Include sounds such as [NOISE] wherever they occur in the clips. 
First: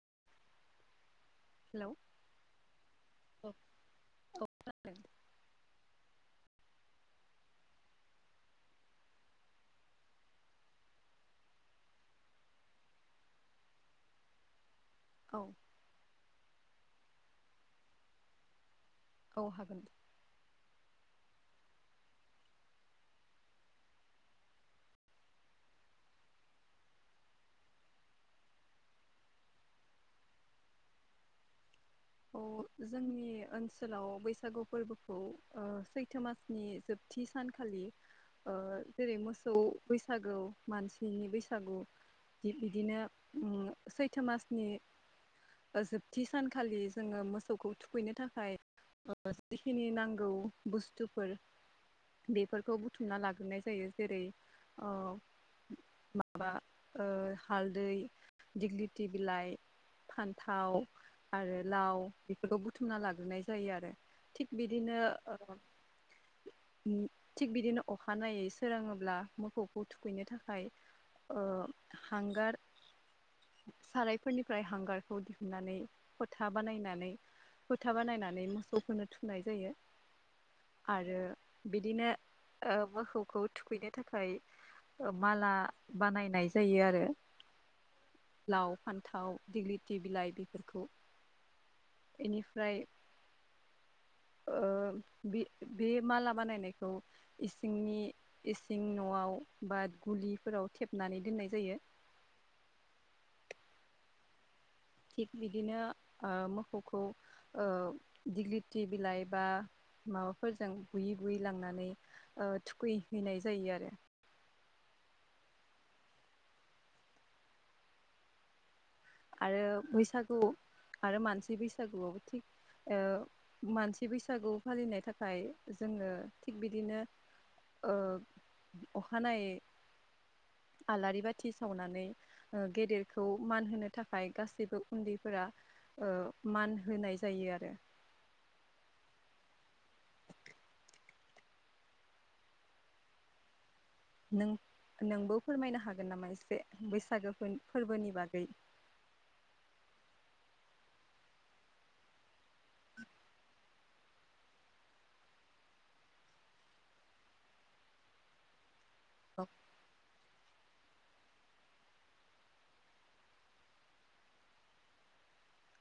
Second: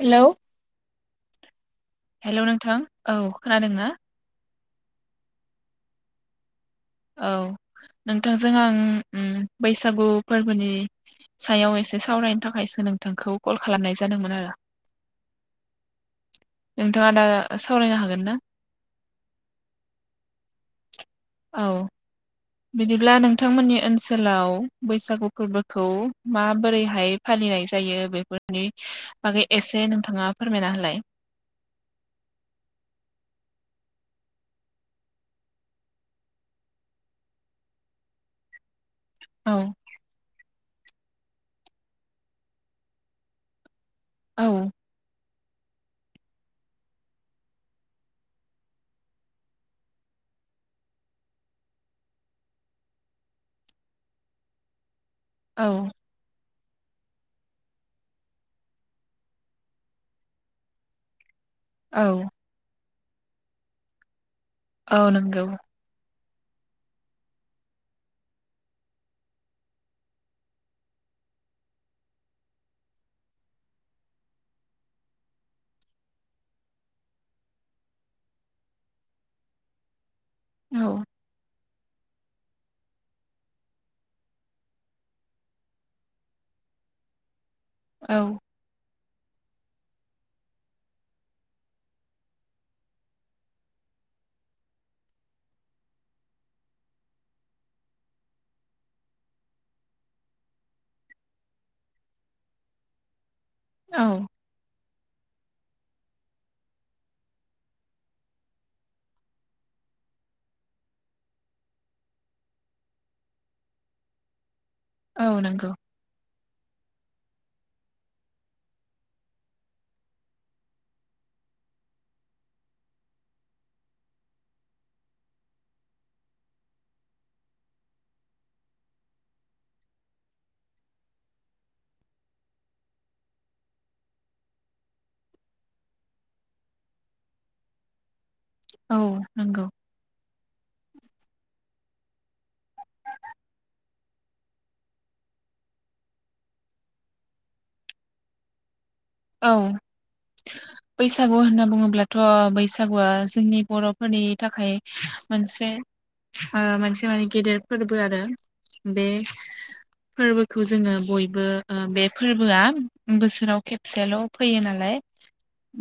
Hello. Hello hello नोंथां औ खोनादोंना? [INAUDIBLE] औ नोंथांजों आं ओम बैसागु फोरबोनि सायाव एसे सावरायनो थाखायसो नोंथांखौ कल खालामनाय जादोंमोन आरो। औ। नोंथाङा दा सावरायनो हागोन ना? औ हागोन। औ। बिदिब्ला नोंथांमोननि ओनसोलाव बैसागु फोरबोखौ माबोरैहाय फालि फालिनाय जायो बेफोरनि बागै एसे नोंथाङा फोरमायना होलाय। औ जोंनि ओनसोलाव बैसागु फोरबोखौ ओ सैथो मासनि जोब थि सानखालि ओ [INAUDIBLE] जेरै मोसौ औ बैसागौ मानसिनि बैसागु थिग‌बिदिनो ओं सैथो औ मासनि ओ जोबथि सानखालि जोङो मोसौखौ थुखैनो थाखाय ओ जिखिनि नांगौ बुस्थुफोर बेफोरखौ बुथुमना लाग्रोनाय जायो जेरै ओ औ। बा ओ हालदै दिग्लिथि बिलाइ। फान्थाव आरो औ लाव बेफोरखौ बुथुमना लाग्रोनाय जायो आरो थिग औ बिदिनो नंगौ ओ [INAUDIBLE] थिग बिदिनो अखानायै सोरङोब्ला मोसौखौ थुखैनो थाखाय ओ हांगार सारायफोरनिफ्राय हांगारखौ दिहुननानै फोथा बानायनानै फोथा बानायनानै मोसौफोरो थुननाय जायो। औ आरो बिदिनो ओ मोसौखौ थुखैनो थाखाय ओ माला बानायनाय जायो आरो। औ। लाव फान्थाव दग्लिथि बिलाइ बेफोरखौ बेनिफ्राय [INAUDIBLE] ओ बे बे माला बानायनायखौ इसिंनि इसिं न'आव बा गुलिफोराव थेबनानै दोननाय जायो। [INAUDIBLE] औ। थिग बिदिनो ओ मोखौखौ दिग्लिथि बिलाइ बा माबाफोरजों गुयै गुयै लांनानै ओ थुखैहैनाय जायो आरो। औ नंगौ। आरो बैसागु आरो मानसि बैसागुआवबो थिग ओ मानसि बैसागु फालिनो थाखाय जोङो थिग बिदिनो ओ अखानायै आलारि बाथि सावनानै ओ गेदेरखौ मान होनो थाखाय गासैबो उन्दैफोरा ओ मान होनाय जायो आरो औ नंगौ नों नोंबो फोरमायनो हागोन नामा एसे बैसागो फोरबोनि बागै औ बैसागु होनना बुङोब्लाथ' बैसागुआ जोंनि बर'फोरनि थाखाय मोनसे ओ मोनसे माने गेदेर फोरबो आरो बे औ फोरबोखौ जोङो बयबो ओ बे फोरबोआ बोसोराव खेब खबसेल' फैयो नालाय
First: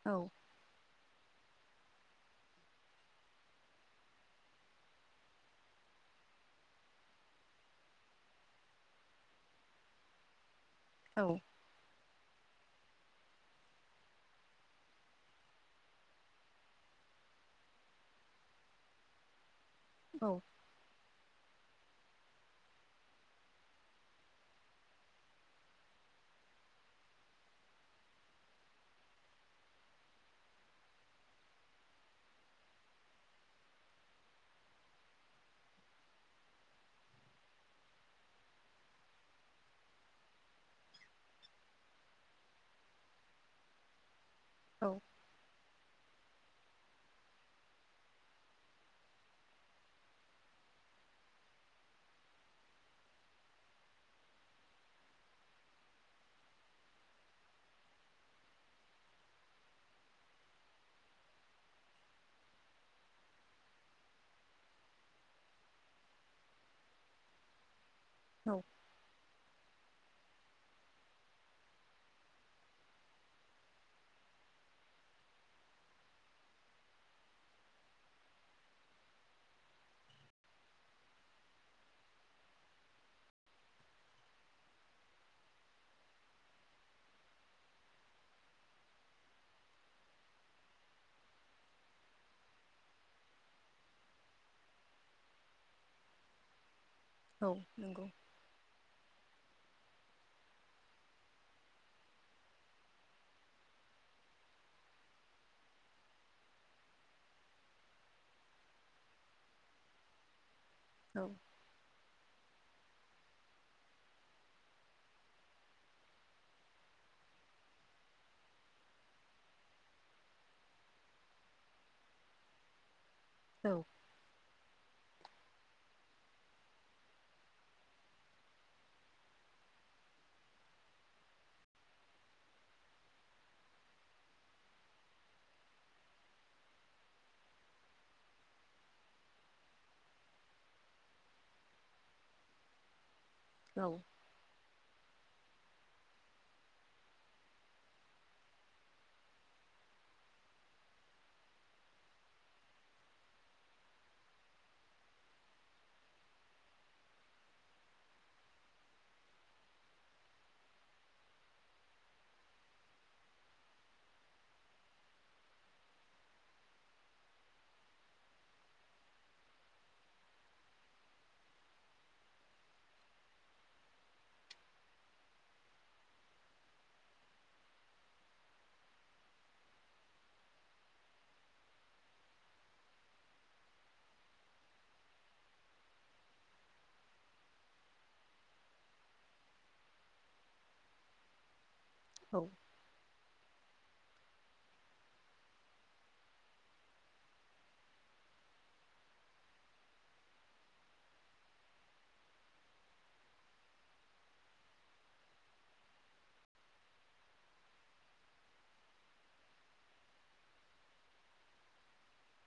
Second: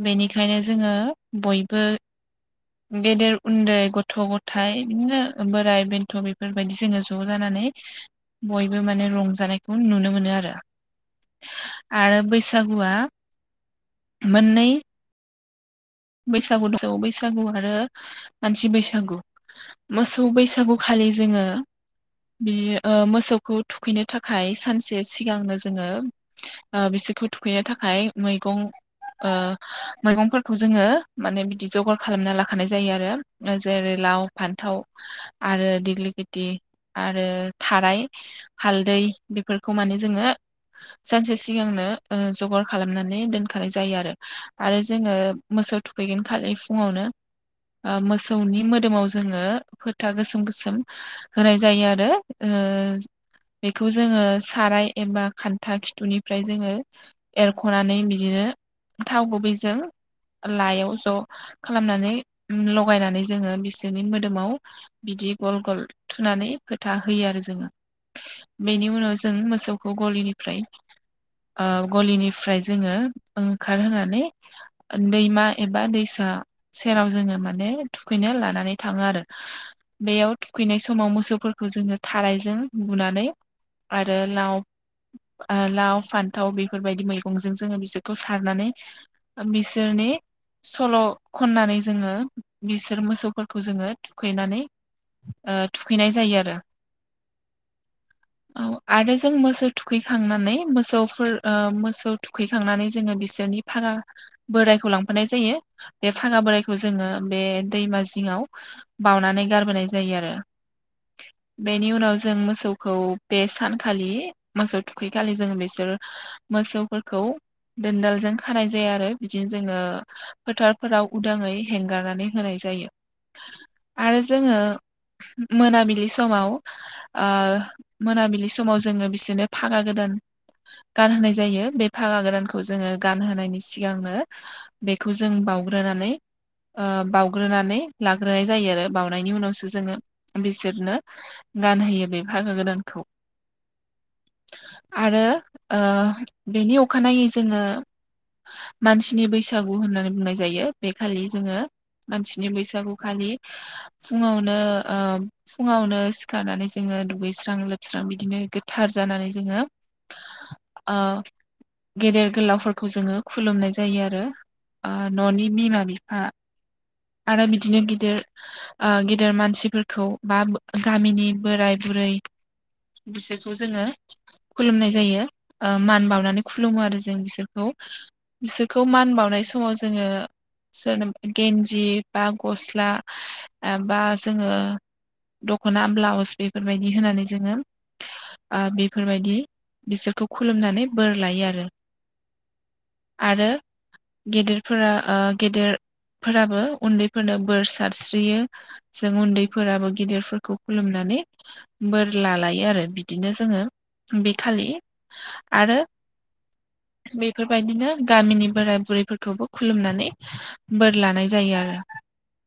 औ बेनिखायनो जोङो बयबो गेदेर उन्दै गथ' गथाय बिदिनो बोराय बेन्थ' बेफोरबायदि जोङो ज' जानानै नै बयबो माने रंजानायखौ नुनो मोनो आरो औ आरो बैसागुआ मोननै बैसागुखौ बैसागु आरो मानसि बैसागु मोसौ औ बैसागुखालि जोङो बि ओ मोसौखौ थुखैनो थाखाय सानसे सिगांनो जोङो ओ बिसोर फोद थुखैनो थाखाय मैगं ओ मैगं जोङो माने बिदि जगार खालामना लाखानाय जायो आरो जेरै लाव फान्थाव आर आरो देग्लि लेथि आरो थाराय हालदै बेफोरखौ माने जोङो सानसे सिगांनो ओ जगार खालामनानै दोनखानाय जायो आरो आरो जोङो मोसौ थुखैगोन खालि फुङावनो ओ मोसौनि मोदोमाव जोङो फोथा गोसोम गोसोम होनाय जायो आरो ओ बेखौ जोङो साराय एबा खान्था खिथुनिफ्राय जोङो एरख'नानै बिदिनो थाव गुबैजों लाइयाव ज' खालामनानै लगायनानै जोङो बिसोरनि मोदोमाव बिदि इ गल गल थुनानै फोथा होयो आरो जों औ बेनि उनाव जों [UNINTELLIGIBLE] खौ गलिनिफ्राय ओ गलिनिफ्राय जोङो ओंखारहोनानै ओ दैमा एबा दैसा सेराव जोङो माने थुखैनो लानानै थाङो आरो बेयाव थुखैनाय समाव मोसौफोरखौ जोङो थारायजों बुनानै आरो लाव ओ लाव फान्थाव बेफोरबायदि मैगंजों जोङो बिसोरखौ सारनानै ओ मिस दोरनि सल' खननानै जोङो बिसोर मोसौफोरखौ जोङो थुखैनानै ओ थुखैनाय जायो आरो औ नंगौ औ आरो जों मोसौ थुखैखांनानै मोसौफोर ओ मोसौ थुखैखांनानै जोङो बिसोरनि फागा बोरायखौ लांफानाय जायो बे फागा बोरायखौ जोङो बे दैमा जिङाव बावनानै गारबोनाय जायो आरो औ बेनि उनाव जों मोसौ मोसौखौ बे सानखालि मोसौ थुखैखालि जोङो बिसोर मोसौफोरखौ दोनदालजों खानाय जाया आरो बिदिनो जोङो फोथारफोराव उदाङै हेंगारनानै होनाय जायो औ आरो जोङो मोनाबिलि समाव ओ मोनाबिलि समाव जोङो बिसोरनो फागा गोदान गोदान गान होनाय जायो बे फागा गोदानखौ जोङो गान होनायनि सिगां सिगांनो बेखौ जों बावग्रोनानै ओ बाउग्रो नानै लाग्रोनाय जायो आरो बाउनायनि उनावसो जोङो बिसोरनो गानहोयो बे भागो गोदानखौ औ आरो ओ बेनि अखानायै जोङो मानसिनि बैसागु होननानै बुंनाय जायो बे खालि जोङो मानसिनि बैसागु खालि फुङावनो ओ फुङावनो सिखारनानै जोङो दुगैस्रां लोबस्रां बिदिनो गोथार जानानै जोङो ओ गेदेर गोलाव फोरखौ जोङो खुलुमनाय जायो आरो ओ न'नि बिमा बिफा आरो बिदिनो गिदिर ओ गेदेर मानसि फोरखौ बा गामिनि बोराय बुरै बिसोरखौ जोङो खुलुमनाय जायो ओ मान बावनानै खुलुमो आरो जों बिसोरखौ। बिसोरखौ मान बावनाय समाव जोङो सोरनोबा गेनजि बा गस्ला बा जोङो दख'ना ब्लाउस बेफोर बायदि होनानै जोङो ओ बेफोर बायदि बिसोरखौ खुलुमनानै बोर लायो आरो। औ। आरो गेदेर फोरा ओ गेदेर फोराबो उन्दै फोरनो बोर सारस्रियो जों उन्दै फोराबो गिदिर फोरखौ खुलुमनो नै बोर लालायो आरो बिदिनो जोङो बे खालि आरो बे बेफोर बायदिनो गामिनि बोराय बुरै फोरखौबो खुलुमनानै बोर लानाय जायो आरो।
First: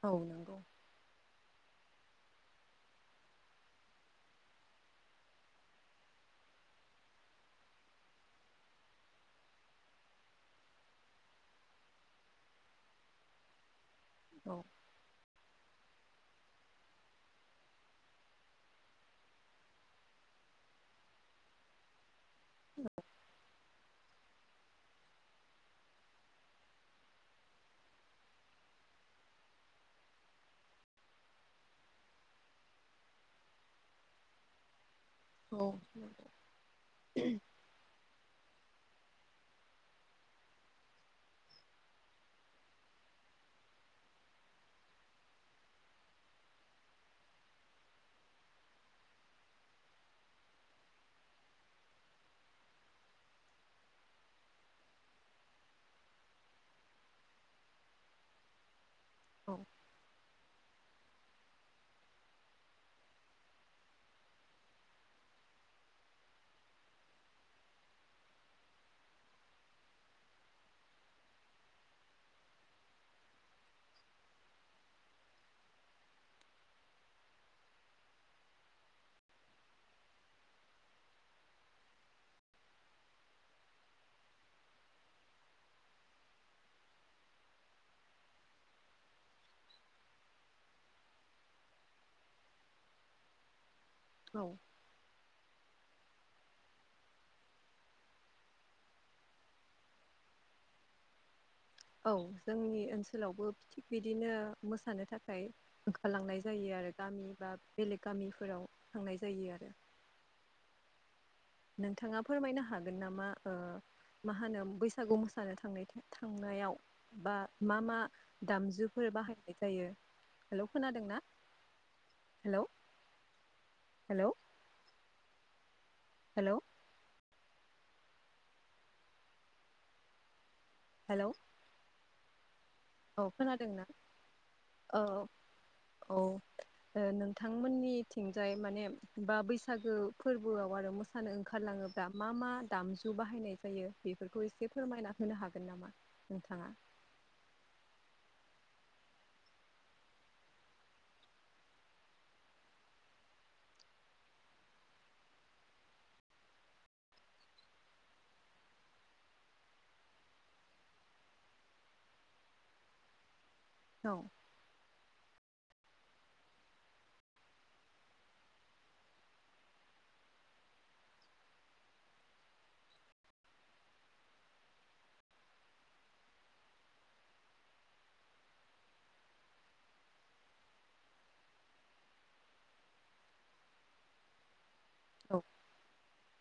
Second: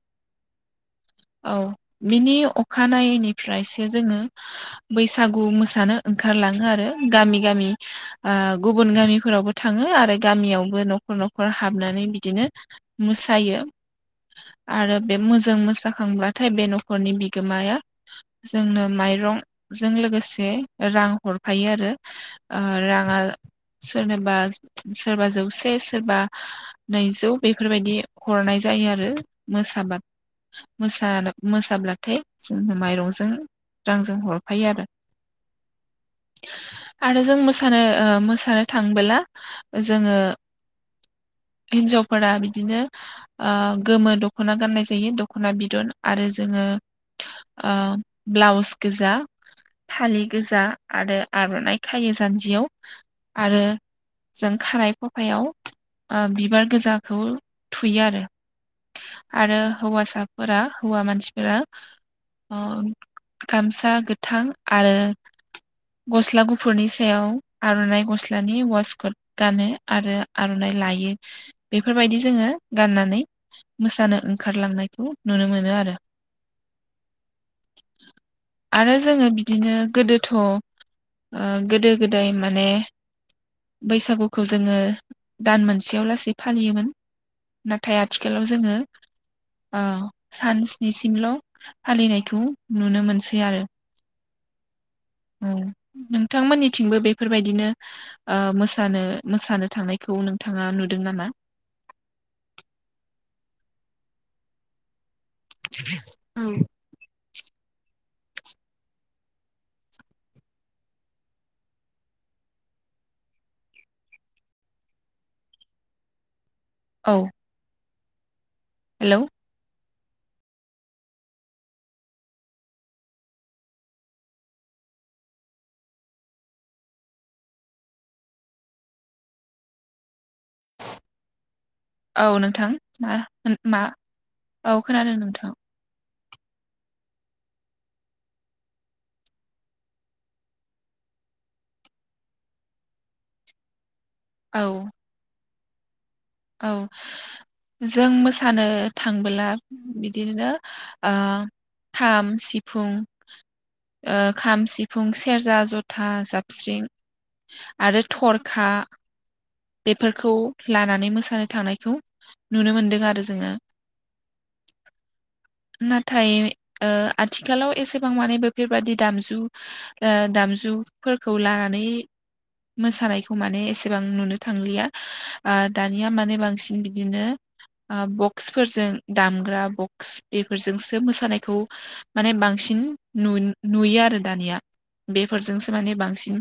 औ नंगौ। औ बिनि अखानायैनि फ्रायसो जोङो बैसागु मोसानो ओंखारला ङो आरो गामि गामि ओ गुबुन गामि फोरावबो थाङो आरो गामियावबो न'खर न'खर हाबनानै बिदिनो मोसायो। औ आरो बे मोजां मोसा खांब्लाथाय बे न'खरनि बिगोमाया जोंनो माइरं जों लोगोसे रां हरफायो आरो ओ राङा सोरनोबा सोरबा जौसे सोरबा नैजौ बेफोर बायदि हरनाय जायो आरो। मोसाबाद मोसा मोसाब्लाथाय जोंनो माइरं जों रांजों हरफायो आरो। औ नंगौ आरो जों मोसानो ओ मोसानो थांबोला जोङो हिनजाव फोरा बिदिनो ओ गोमो दख'ना गाननाय जायो दख'ना बिदन आरो जोङो ओ ब्लाउस गोजा फालि गोजा आरो आर'नाइ खायो जान्जियाव आरो जों खानाइ खफायाव ओ बिबार गोजाखौ थुयो आरो। औ आरो हौवासा फोरा हौवा मानसि फोरा ओ गामसा गोथां आरो गस्ला गुफुरनि सायाव आर'नाइ गस्लानि वास कट गानो आरो आर'नाइ लायो बेफोर बायदि जोङो गाननानै मोसानो ओंखार लांनायखौ नुनो मोनो आरो। आरो जोङो बिदिनो गोदोथ' ओ गोदो गोदाय माने बैसागुखौ जोङो दान मोनसेयाव लासै फालियोमोन। नाथाय आथिखालाव जोङो ओ सान स्नि सिमल' फालिनायखौ नुनो मोनसै आरो। औ। नोंथां मोननिथिंबो बेफोर बायदिनो ओ मोसानो मोसानो थांनायखौ नोंथाङा नुदों नामा? औ जोंनि ओनसोलावबो थिग बिदिनो मोसानो थाख खाय ओंखारलांनाय औ जायो आरो गामि बा बेलेग गामिफोराव थांनाय जायो आरो। नोंथाङा फोरमायनो हागोन नामा ओ मा होनो बैसागु मोसानो थांनाय थांनायाव औ बा मा मा दामजुफोर हेलौ बाहायनाय जायो? हेलौ खोनादों ना हेलौ। हेल'। हेल'। हेलौ। औ नोंथां मा औ मा खोनादोंना औ औ खोनादों नोंथां। औ। ओ नोंथांमोननिथिंजाय माने बा बैसागो फोरबोआव आरो मोसानो ओंखारला थाङोबा मा मा दामजु बाहायनाय जायो बेफोरखौ औ एसे फोरमायना होनो हागोन नामा? नोंथाङा औ। जों मोसानो थांबोला बिदिनो ओ खाम सिफुं ओ खाम सिफुं सेरजा जथा जाबस्रिं आरो थरखा बेफोरखौ लानानै मोसा नो थांनायखौ नुनो मोनदों आरो जोङो। औ। [INAUDIBLE] नाथाय ओ आथिखालाव एसेबां माने बेफोरबादि दामजु ओ दाम जुफोरखौ लानानै मोसानायखौ माने एसेबां नुनो थांलिया ओ दा दानिया माने बांसिन बिदिनो ओ बक्सफोरजों दामग्रा बक्स बेफोरजोंसो मोसानायखौ माने बांसि बांसिन नु नुयो आरो दानिया औ बेफोरजोंसो माने बांसिन।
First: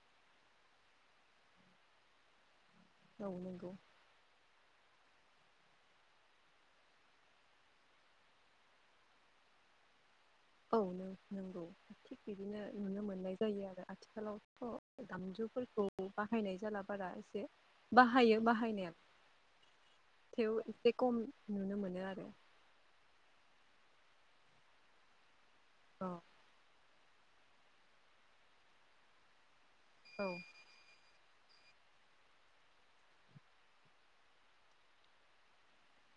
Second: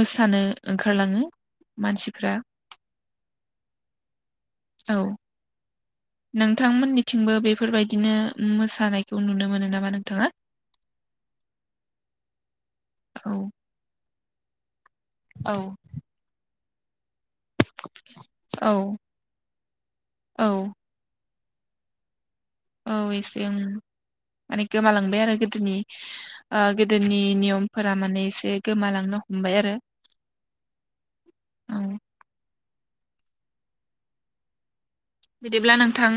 मोसानो ओंखारलाङो मानसिफ्रा औ नंगौ। औ। नोंथांमोननिथिंबो बेफोरबायदिनो मोसानायखौ नुनो मोनो नामा नोंथाङा? औ नों नंगौ थिग बिदिनो नुनो औ मोननाय जायो आरो आथिखालावथ' औ दामजुफोरखौ बाहायनाय जाला बारा। बाहायो औ बाहायनाया औ थेव एसे खम नुनो मोनो आरो। औ एसे उम माने गोमालांबाय आरो गोदोनि औ ओ गोदोनि नियमफोरा माने एसे गोमालांनो हमबाय आरो। औ। औ बिदिब्ला नोंथां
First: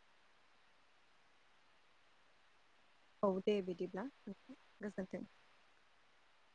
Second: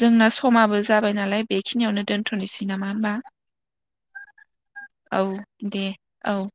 जोंना समाबो जाबाय नालाय बेखिनियावनो दोनथ'नोसै। नामा होमबा औ दे बिदिब्ला नोंथां औ गोजोन्थों दे औ। [INAUDIBLE]